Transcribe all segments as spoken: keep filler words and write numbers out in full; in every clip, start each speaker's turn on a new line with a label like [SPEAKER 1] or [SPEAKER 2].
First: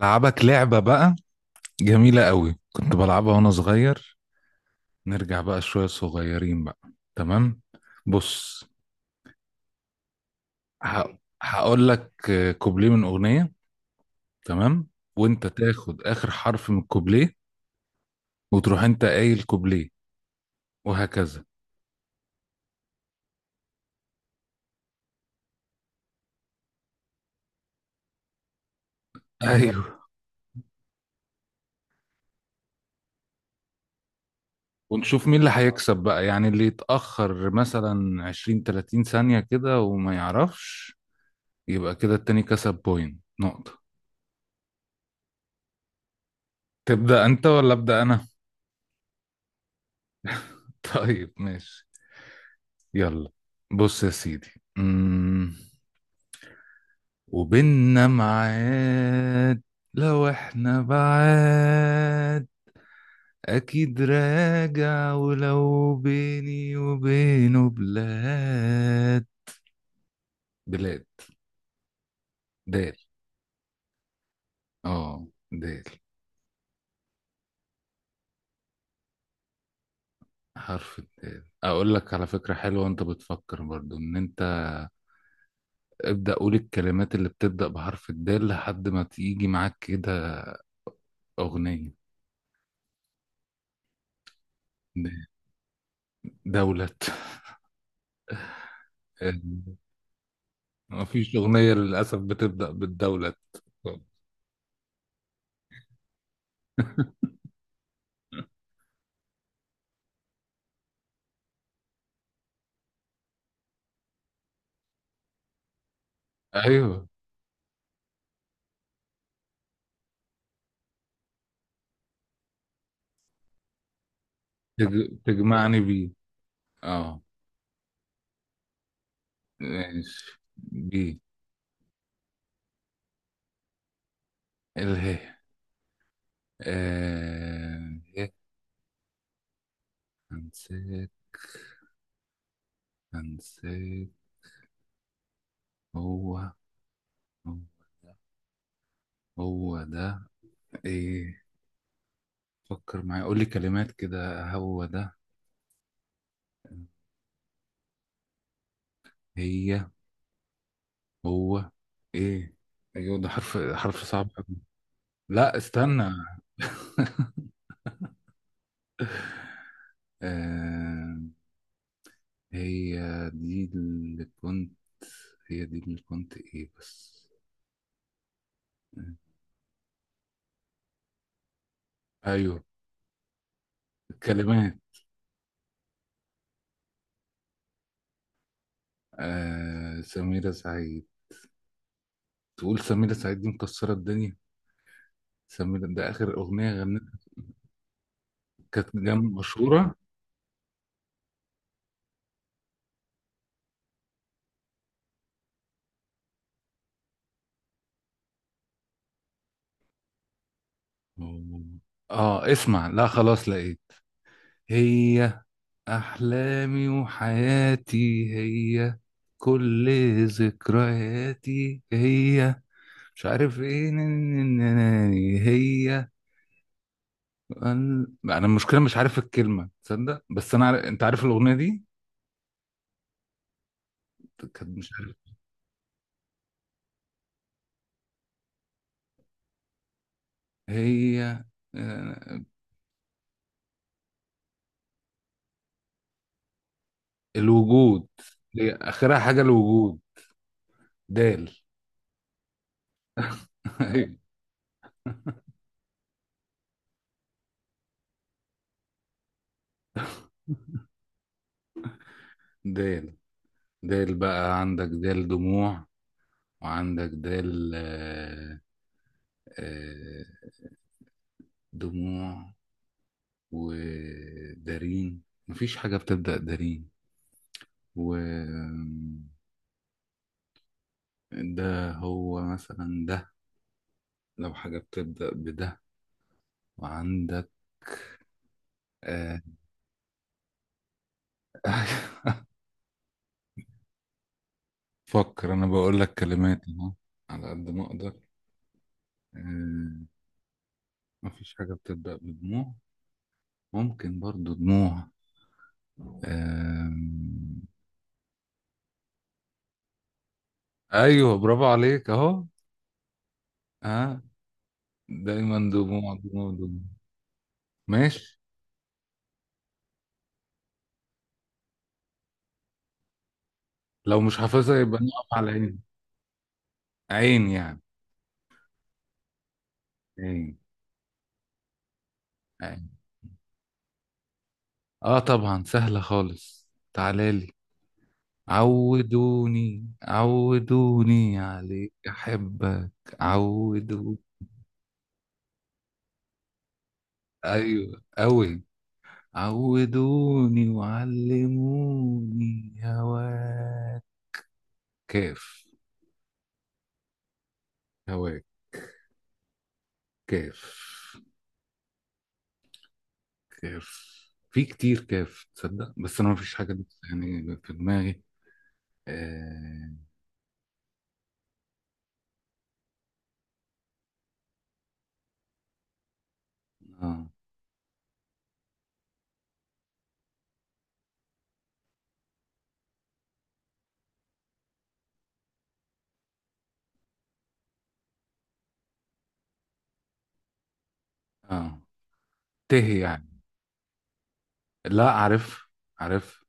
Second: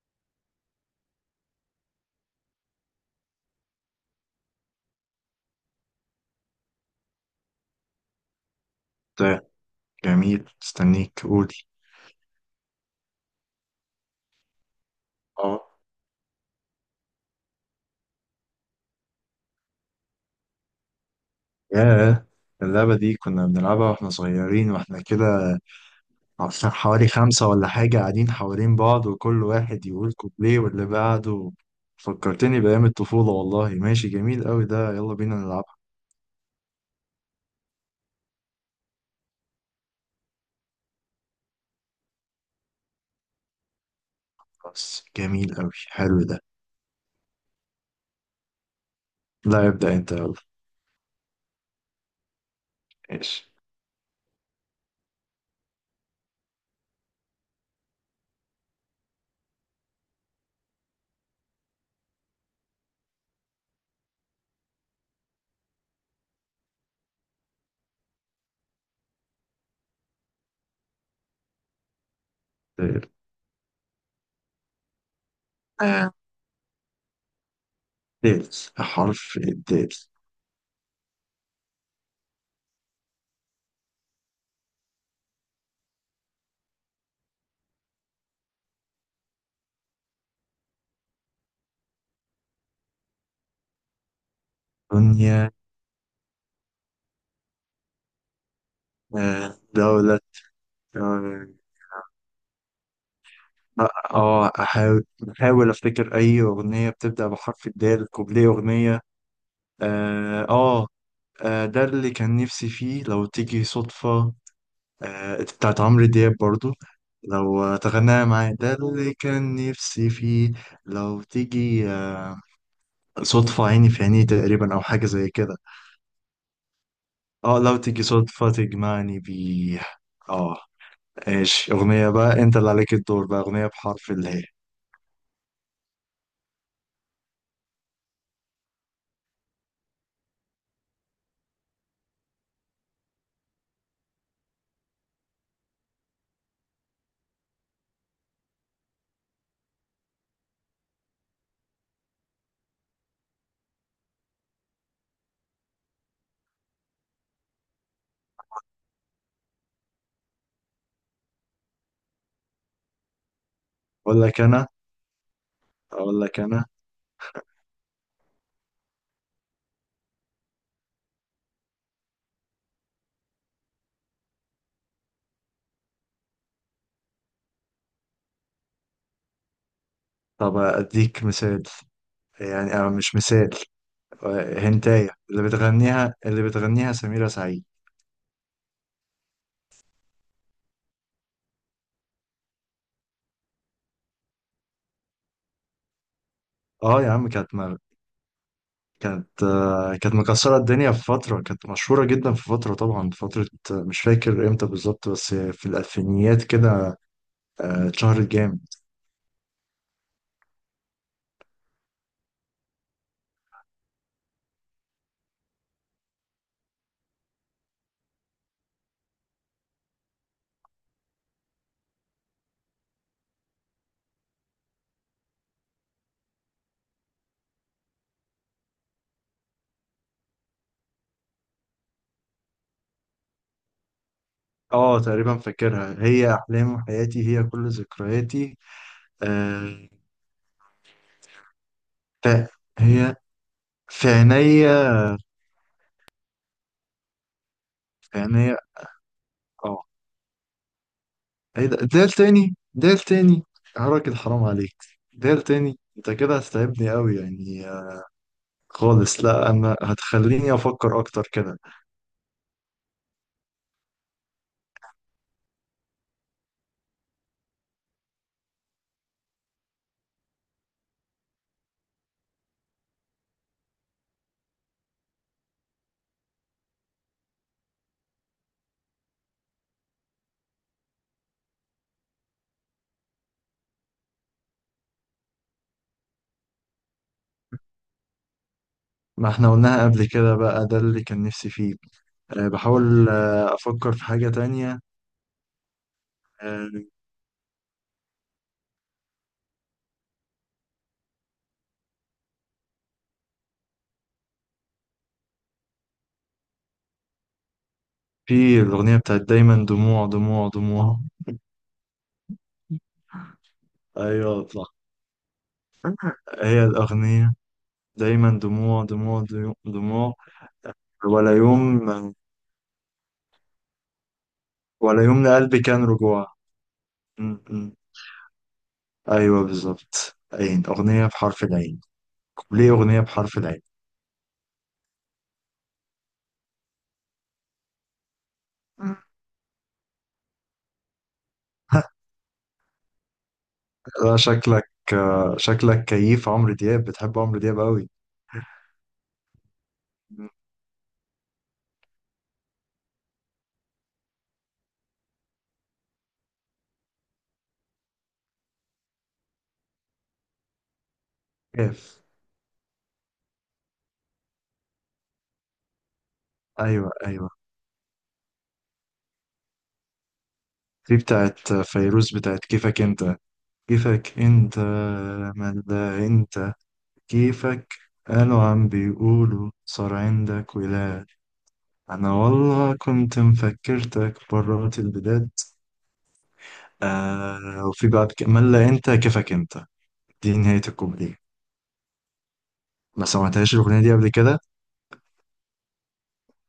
[SPEAKER 1] لعبك لعبة بقى جميلة قوي، كنت بلعبها وانا صغير. نرجع بقى شوية صغيرين بقى. تمام. بص،
[SPEAKER 2] طيب، جميل،
[SPEAKER 1] ه-
[SPEAKER 2] استنيك، قولي.
[SPEAKER 1] هقول لك آه، كوبليه من أغنية. تمام، وانت
[SPEAKER 2] اه.
[SPEAKER 1] تاخد آخر حرف من الكوبليه وتروح انت قايل كوبليه، وهكذا.
[SPEAKER 2] ياه. اللعبة دي كنا بنلعبها واحنا صغيرين واحنا كده، عشان حوالي خمسة ولا حاجة قاعدين حوالين بعض وكل واحد
[SPEAKER 1] ايوه.
[SPEAKER 2] يقول كوبليه واللي بعده. فكرتني بأيام الطفولة والله، ماشي، جميل قوي ده، يلا
[SPEAKER 1] ونشوف
[SPEAKER 2] بينا
[SPEAKER 1] مين اللي
[SPEAKER 2] نلعبها.
[SPEAKER 1] هيكسب بقى، يعني اللي يتأخر مثلا عشرين ثلاتين ثانية كده وما يعرفش، يبقى كده التاني كسب بوينت، نقطة.
[SPEAKER 2] خلاص، جميل قوي، حلو ده.
[SPEAKER 1] تبدأ انت ولا أبدأ انا؟
[SPEAKER 2] لا، ابدأ انت، يلا.
[SPEAKER 1] طيب ماشي، يلا.
[SPEAKER 2] ماشي.
[SPEAKER 1] بص يا سيدي. امم وبيننا ميعاد، لو احنا بعاد اكيد راجع، ولو بيني وبينه بلاد، بلاد. دال.
[SPEAKER 2] دال.
[SPEAKER 1] اه، دال،
[SPEAKER 2] آه. دال. حرف الدال.
[SPEAKER 1] حرف الدال. اقول لك على فكرة حلوة، وانت بتفكر برضو ان انت ابدأ قول الكلمات اللي بتبدأ بحرف الدال لحد ما تيجي معاك كده اغنية. د-
[SPEAKER 2] دنيا.
[SPEAKER 1] دولة.
[SPEAKER 2] آه. دولة.
[SPEAKER 1] ما فيش
[SPEAKER 2] آه،
[SPEAKER 1] أغنية للأسف بتبدأ بالدولة.
[SPEAKER 2] اه احاول. احاول افتكر اي اغنيه بتبدا بحرف الدال، كوبليه اغنيه. اه اه آه، ده اللي كان نفسي فيه لو تيجي صدفه. آه، بتاعت عمرو دياب برضو.
[SPEAKER 1] أيوه.
[SPEAKER 2] لو تغنيها معايا، ده اللي كان نفسي فيه. لو تيجي آه صدفه، عيني في عيني، تقريبا او حاجه
[SPEAKER 1] تج...
[SPEAKER 2] زي كده.
[SPEAKER 1] تجمعني بيه. اه،
[SPEAKER 2] اه. لو تيجي صدفه تجمعني بيه.
[SPEAKER 1] ماشي
[SPEAKER 2] اه.
[SPEAKER 1] بيه.
[SPEAKER 2] ايش اغنيه بقى، انت اللي عليك الدور بقى، اغنيه بحرف اللي هي.
[SPEAKER 1] اله. آه... إيه؟ هنسيت، هنسيت. هو هو ده، هو ده، ايه. فكر معايا، قول لي كلمات كده. هو ده، هي، هو، ايه. ايوه ده حرف حرف
[SPEAKER 2] اقول
[SPEAKER 1] صعب
[SPEAKER 2] لك
[SPEAKER 1] أوي.
[SPEAKER 2] انا
[SPEAKER 1] لا استنى.
[SPEAKER 2] اقول لك انا
[SPEAKER 1] آه... هي دي اللي كنت، هي دي اللي كنت ايه بس.
[SPEAKER 2] طب أديك مثال،
[SPEAKER 1] ايوه،
[SPEAKER 2] يعني أو مش مثال. آه،
[SPEAKER 1] الكلمات.
[SPEAKER 2] هنتاية اللي بتغنيها، اللي بتغنيها سميرة سعيد.
[SPEAKER 1] آه، سميرة سعيد. تقول سميرة سعيد دي مكسرة الدنيا. سميرة ده اخر اغنية
[SPEAKER 2] اه يا
[SPEAKER 1] غنتها،
[SPEAKER 2] عم، كانت مر...
[SPEAKER 1] كانت جام
[SPEAKER 2] كانت
[SPEAKER 1] مشهورة.
[SPEAKER 2] آه، كانت مكسرة الدنيا في فترة، كانت مشهورة جدا في فترة، طبعا في فترة، آه، مش فاكر امتى بالظبط، بس في الألفينيات كده. آه، اتشهرت جامد.
[SPEAKER 1] اه اسمع، لا خلاص لقيت. هي، احلامي وحياتي، هي كل ذكرياتي، هي مش عارف ايه، نن- نن- نن- هي. انا أنا المشكله مش عارف الكلمه، تصدق بس انا عارف... انت عارف الاغنيه دي، كانت مش
[SPEAKER 2] اه
[SPEAKER 1] عارف.
[SPEAKER 2] تقريبا فاكرها. هي أحلام حياتي، هي كل ذكرياتي آه،
[SPEAKER 1] هي،
[SPEAKER 2] ف-
[SPEAKER 1] آه،
[SPEAKER 2] هي في عينيا،
[SPEAKER 1] الوجود.
[SPEAKER 2] في عينيا.
[SPEAKER 1] هي اخرها حاجه
[SPEAKER 2] آه،
[SPEAKER 1] الوجود. دال.
[SPEAKER 2] ايه ده، دير تاني دير تاني. يا راجل
[SPEAKER 1] أيوة،
[SPEAKER 2] حرام عليك، دير تاني! انت كده هتتعبني قوي يعني آه، خالص. لا انا هتخليني افكر اكتر كده.
[SPEAKER 1] دال. دال بقى، عندك دال دموع، وعندك دال آه، آه، دموع ودارين. مفيش حاجه بتبدا دارين. و، ده هو مثلا ده، لو حاجه بتبدا بده. وعندك
[SPEAKER 2] ما
[SPEAKER 1] آه،
[SPEAKER 2] احنا قلناها قبل كده بقى، ده اللي كان نفسي فيه. أه بحاول آه، افكر في حاجة تانية.
[SPEAKER 1] فكر، انا بقول لك كلمات
[SPEAKER 2] أه،
[SPEAKER 1] اهو على قد ما اقدر. آه، مفيش حاجه بتبدا بدموع. ممكن برضو دموع. آه،
[SPEAKER 2] في الاغنية بتاعت دايما دموع دموع دموع.
[SPEAKER 1] ايوه برافو عليك اهو. ها،
[SPEAKER 2] ايوه صح،
[SPEAKER 1] دايما دموع دموع
[SPEAKER 2] هي
[SPEAKER 1] دموع.
[SPEAKER 2] الاغنية.
[SPEAKER 1] ماشي.
[SPEAKER 2] دايما دموع دموع دموع دموع، ولا يوم،
[SPEAKER 1] لو مش حافظها يبقى
[SPEAKER 2] ولا يوم
[SPEAKER 1] نقف على
[SPEAKER 2] لقلبي
[SPEAKER 1] عين.
[SPEAKER 2] كان رجوع. م-
[SPEAKER 1] عين
[SPEAKER 2] م.
[SPEAKER 1] يعني.
[SPEAKER 2] ايوه بالظبط،
[SPEAKER 1] عين.
[SPEAKER 2] عين. اغنيه بحرف العين. ليه
[SPEAKER 1] عين،
[SPEAKER 2] اغنيه بحرف العين؟
[SPEAKER 1] اه طبعا سهله خالص. تعالى لي،
[SPEAKER 2] مم.
[SPEAKER 1] عودوني عودوني عليك احبك.
[SPEAKER 2] لا
[SPEAKER 1] عودوني.
[SPEAKER 2] شكلك آه، شكلك كيف عمرو دياب، بتحب عمرو دياب قوي.
[SPEAKER 1] ايوه قوي.
[SPEAKER 2] مم.
[SPEAKER 1] عودوني وعلموني هواك. كاف. هواك. كاف.
[SPEAKER 2] كيف.
[SPEAKER 1] كاف. في كتير كاف تصدق، بس انا ما فيش حاجه دي
[SPEAKER 2] ايوه ايوه،
[SPEAKER 1] يعني في دماغي. اه.
[SPEAKER 2] دي بتاعت فيروز، بتاعت كيفك انت. كيفك انت من ده انت.
[SPEAKER 1] اه,
[SPEAKER 2] كيفك، قالوا عم بيقولوا صار عندك ولاد، انا والله كنت مفكرتك برات البلاد. آه، وفي بعد كمان، لا انت كيفك انت. دي نهاية الكوبليه.
[SPEAKER 1] آه. ته
[SPEAKER 2] ما
[SPEAKER 1] يعني.
[SPEAKER 2] سمعتهاش الأغنية دي قبل كده،
[SPEAKER 1] لا عارف، عارف.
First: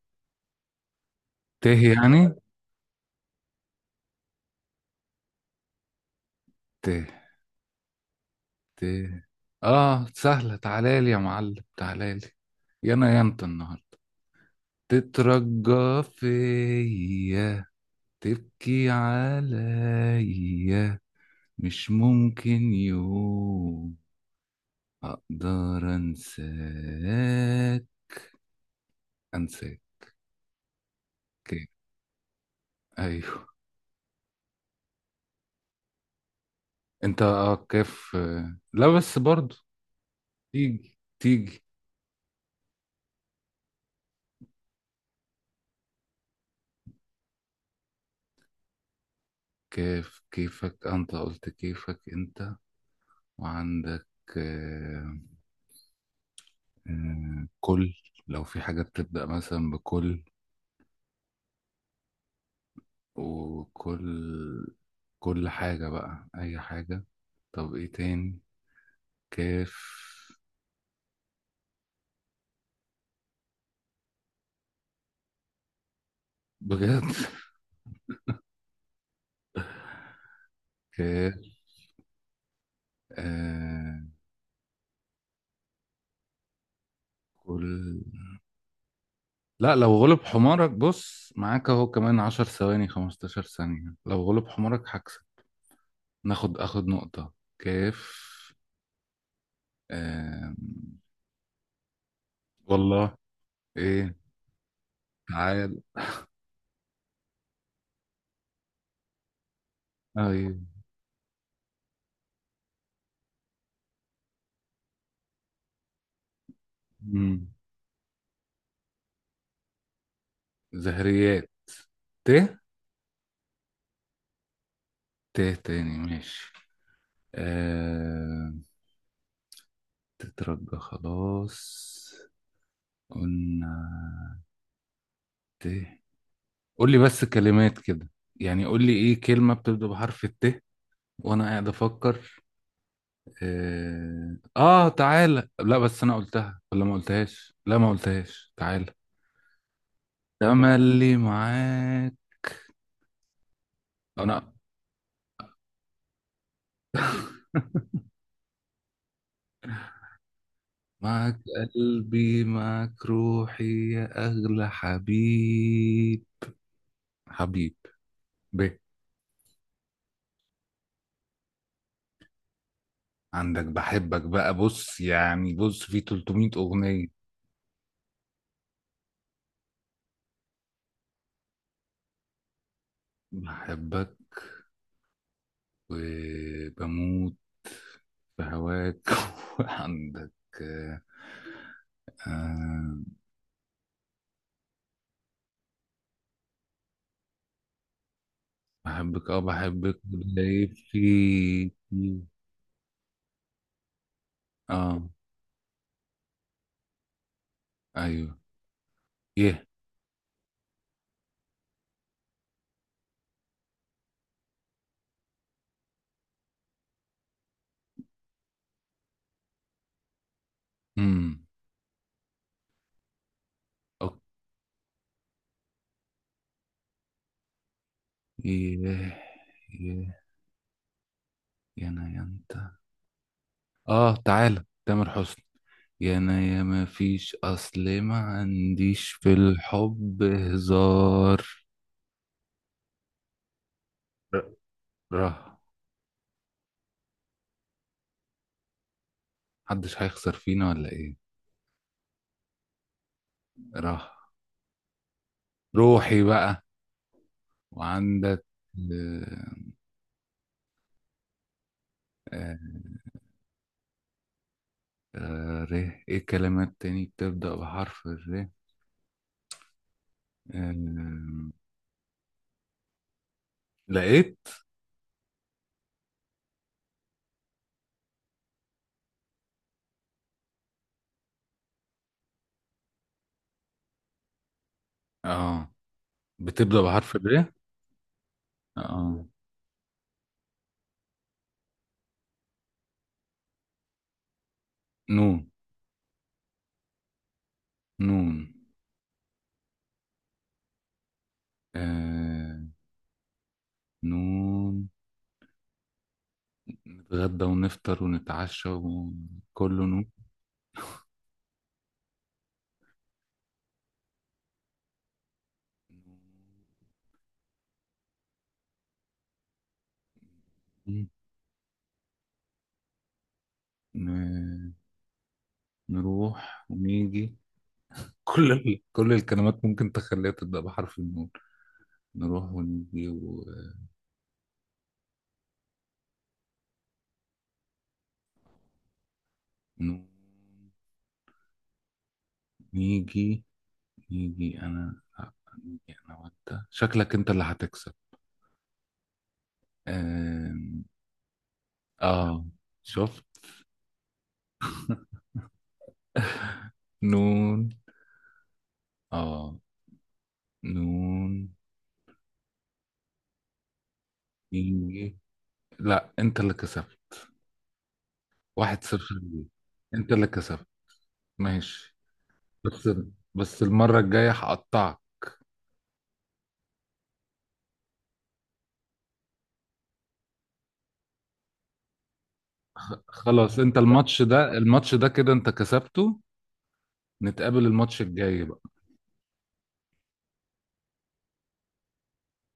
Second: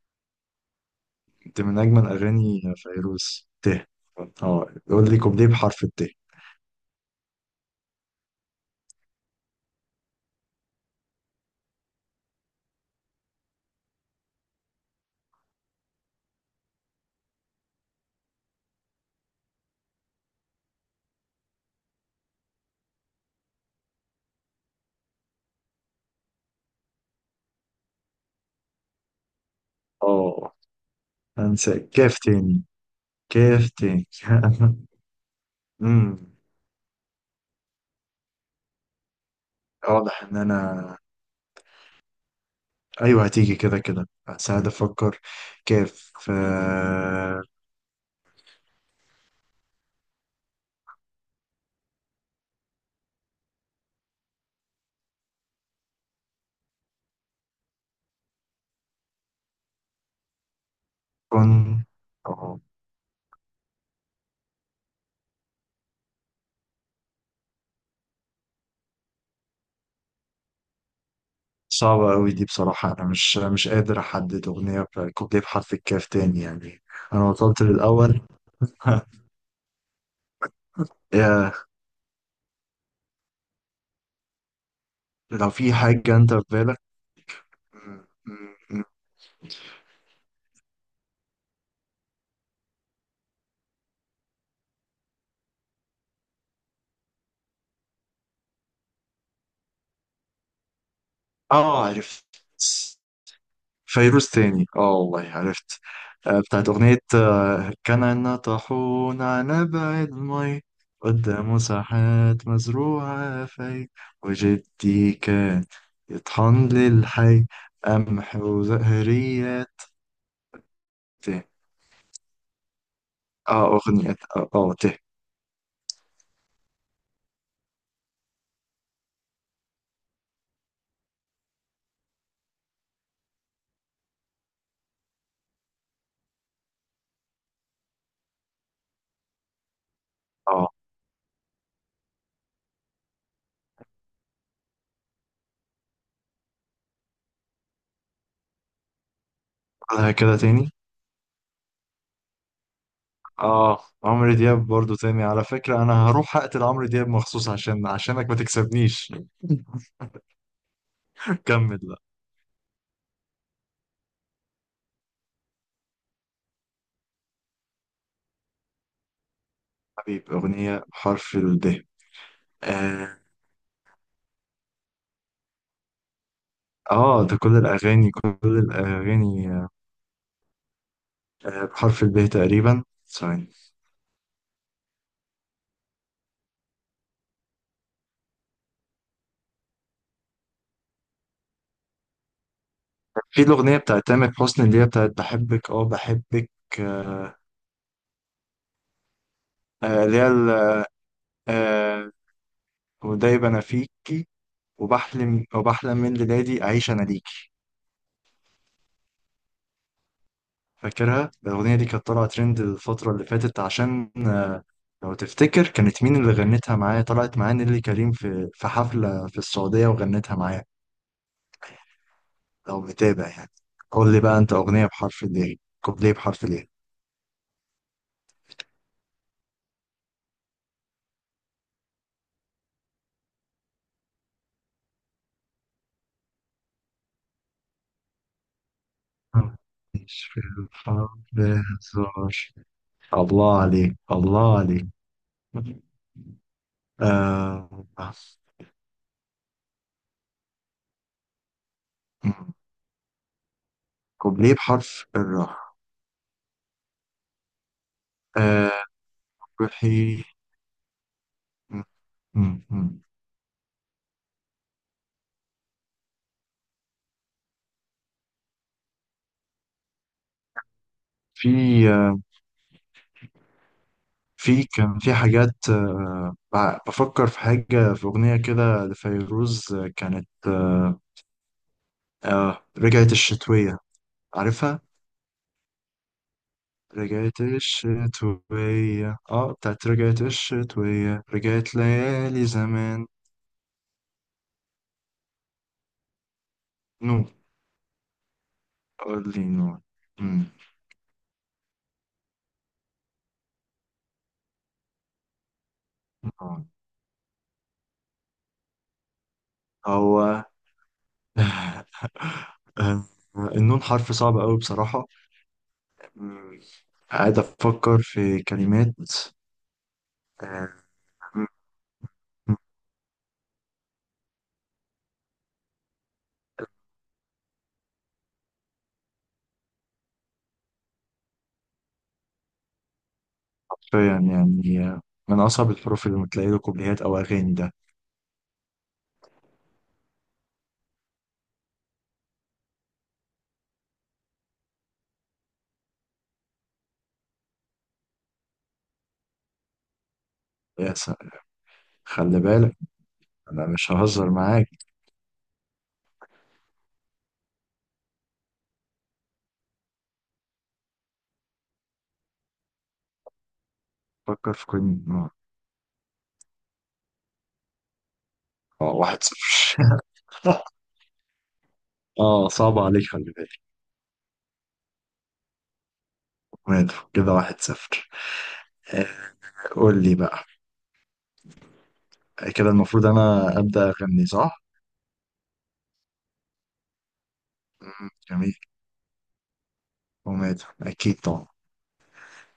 [SPEAKER 2] كنت
[SPEAKER 1] ته
[SPEAKER 2] من أجمل
[SPEAKER 1] يعني.
[SPEAKER 2] أغاني فيروز. ته. اه يقول لي كوبليه بحرف الت.
[SPEAKER 1] ته. ته. اه سهله. تعالى لي يا معلم، تعالى لي. يا انا يا انت النهارده، تترجى فيا، تبكي عليا، مش ممكن يوم أقدر أنساك، أنساك.
[SPEAKER 2] اه
[SPEAKER 1] كده.
[SPEAKER 2] أنسى، كاف تاني.
[SPEAKER 1] أيوه.
[SPEAKER 2] كاف تاني. امم
[SPEAKER 1] أنت آه كيف آه، لا بس برضو
[SPEAKER 2] واضح إن أنا.
[SPEAKER 1] تيجي تيجي.
[SPEAKER 2] أيوه هتيجي كده كده، بس قاعد أفكر. كاف آه،
[SPEAKER 1] كيف، كيفك أنت، قلت كيفك أنت. وعندك آه، آه، كل. لو في حاجة بتبدأ مثلا بكل،
[SPEAKER 2] كن. اه
[SPEAKER 1] وكل، كل حاجة بقى أي حاجة. طب إيه تاني؟ كيف.
[SPEAKER 2] صعبة أوي دي بصراحة، أنا مش مش قادر أحدد أغنية ب- كوبليه بحرف الكاف تاني يعني.
[SPEAKER 1] بجد.
[SPEAKER 2] أنا وصلت للأول. يا،
[SPEAKER 1] كيف. آه،
[SPEAKER 2] لو في حاجة أنت في
[SPEAKER 1] كل...
[SPEAKER 2] بالك.
[SPEAKER 1] لا لو غلب حمارك بص، معاك اهو كمان عشر ثواني، خمستاشر ثانية، لو غلب حمارك هكسب، ناخد اخد نقطة. كيف. آم...
[SPEAKER 2] اه عرفت،
[SPEAKER 1] والله. ايه.
[SPEAKER 2] فيروز تاني. اه والله
[SPEAKER 1] تعال.
[SPEAKER 2] عرفت. آه، بتاعت أغنية آه، كان عنا طاحون على بعيد
[SPEAKER 1] ايوه.
[SPEAKER 2] المي، قدامه ساحات مزروعة في، وجدي كان يطحن للحي
[SPEAKER 1] مم.
[SPEAKER 2] قمح وزهريات. ته.
[SPEAKER 1] زهريات. ت.
[SPEAKER 2] اه أغنية اه آه، ته.
[SPEAKER 1] ت تاني ماشي. آم... تترجى خلاص قلنا. ت. قول لي بس كلمات كده، يعني قول لي ايه كلمة بتبدأ بحرف الت،
[SPEAKER 2] اه
[SPEAKER 1] وانا قاعد افكر. اه، آه، تعالى. لا بس انا قلتها ولا ما قلتهاش؟ لا ما قلتهاش، تعالى.
[SPEAKER 2] قولها كده تاني.
[SPEAKER 1] تملي معاك.
[SPEAKER 2] اه، عمرو
[SPEAKER 1] انا.
[SPEAKER 2] دياب برضو تاني. على فكرة أنا هروح أقتل عمرو دياب مخصوص عشان عشانك ما تكسبنيش.
[SPEAKER 1] معاك.
[SPEAKER 2] كمل.
[SPEAKER 1] قلبي معاك، روحي يا اغلى حبيب. حبيب. ب.
[SPEAKER 2] حبيب. أغنية بحرف الب. آه,
[SPEAKER 1] عندك بحبك بقى، بص يعني، بص في تلت مية اغنية.
[SPEAKER 2] آه ده كل الأغاني، كل الأغاني آه بحرف الب تقريبا. ثواني.
[SPEAKER 1] بحبك. وبموت في هواك. وعندك آه، آه،
[SPEAKER 2] في الأغنية بتاعت تامر حسني اللي هي بتاعت بحبك. آه بحبك آه
[SPEAKER 1] بحبك. اه، بحبك
[SPEAKER 2] آه، اللي هي
[SPEAKER 1] وليل
[SPEAKER 2] ال-
[SPEAKER 1] في،
[SPEAKER 2] آه
[SPEAKER 1] في-
[SPEAKER 2] ودايب أنا فيكي،
[SPEAKER 1] اه.
[SPEAKER 2] وبحلم وبحلم من ليلادي أعيش أنا ليكي.
[SPEAKER 1] ايوه. يه.
[SPEAKER 2] فاكرها الأغنية دي، كانت طالعة ترند الفترة اللي فاتت عشان آه لو تفتكر، كانت مين اللي غنتها معايا؟ طلعت معايا نيللي كريم في في حفلة في السعودية وغنتها معايا،
[SPEAKER 1] امم
[SPEAKER 2] لو متابع يعني. قول
[SPEAKER 1] اوكي.
[SPEAKER 2] لي بقى انت اغنيه بحرف الايه. كوبليه بحرف الايه.
[SPEAKER 1] يه. يه. يا انا يا انت. اه، تعالى تامر حسني. يا انا يا، ما فيش، اصل ما عنديش في الحب
[SPEAKER 2] مش في الحرب
[SPEAKER 1] هزار.
[SPEAKER 2] هزار. الله عليك
[SPEAKER 1] ر-
[SPEAKER 2] الله عليك.
[SPEAKER 1] ره.
[SPEAKER 2] آه.
[SPEAKER 1] محدش هيخسر فينا ولا ايه؟ ره.
[SPEAKER 2] كوبليه بحرف الراء.
[SPEAKER 1] روحي بقى. وعندك
[SPEAKER 2] آه.
[SPEAKER 1] آه،
[SPEAKER 2] روحي. مم.
[SPEAKER 1] آه،
[SPEAKER 2] مم.
[SPEAKER 1] آه، ر. ايه الكلمات تاني بتبدأ بحرف الر؟
[SPEAKER 2] في
[SPEAKER 1] آه،
[SPEAKER 2] آه،
[SPEAKER 1] لقيت.
[SPEAKER 2] في كان في حاجات آه، بع- بفكر في حاجة في أغنية كده لفيروز، آه، كانت آه، آه، رجعت الشتوية، عارفها؟
[SPEAKER 1] اه، بتبدأ بحرف ب.
[SPEAKER 2] رجعت الشتوية،
[SPEAKER 1] اه.
[SPEAKER 2] اه بتاعت رجعت الشتوية، رجعت ليالي زمان.
[SPEAKER 1] نون.
[SPEAKER 2] نو،
[SPEAKER 1] نون.
[SPEAKER 2] قول لي نو. مم.
[SPEAKER 1] آه. نون.
[SPEAKER 2] نو.
[SPEAKER 1] نتغدى ونفطر ونتعشى، وكله نون.
[SPEAKER 2] هو. النون حرف صعب قوي بصراحة. مم. قاعد أفكر في كلمات آه، مم.
[SPEAKER 1] ن... نروح ونيجي. كل ال... كل الكلمات ممكن تخليها تبدأ بحرف النون. نروح ونيجي ونون.
[SPEAKER 2] حرفيا يعني آه، من أصعب الحروف اللي بتلاقي له كوبليهات أو أغاني ده.
[SPEAKER 1] نيجي. نيجي أنا، آه، نيجي أنا وأنت. شكلك أنت اللي هتكسب. آم،
[SPEAKER 2] يا سلام، خلي
[SPEAKER 1] آه.
[SPEAKER 2] بالك،
[SPEAKER 1] شفت.
[SPEAKER 2] أنا مش ههزر معاك.
[SPEAKER 1] نون. اه. نون.
[SPEAKER 2] فكر في كل
[SPEAKER 1] إيه. لا انت اللي كسبت، واحد
[SPEAKER 2] آه،
[SPEAKER 1] صفر
[SPEAKER 2] واحد صفر.
[SPEAKER 1] ليه، انت اللي كسبت. ماشي.
[SPEAKER 2] اه صعب
[SPEAKER 1] بس،
[SPEAKER 2] عليك، خلي بالك.
[SPEAKER 1] بس المرة الجاية هقطعك.
[SPEAKER 2] مات كده، واحد صفر. آه، قول لي بقى، كده المفروض انا
[SPEAKER 1] خلاص انت
[SPEAKER 2] ابدا
[SPEAKER 1] الماتش
[SPEAKER 2] اغني
[SPEAKER 1] ده،
[SPEAKER 2] صح.
[SPEAKER 1] الماتش ده كده انت كسبته. نتقابل الماتش الجاي.
[SPEAKER 2] جميل. ومات اكيد طبعا.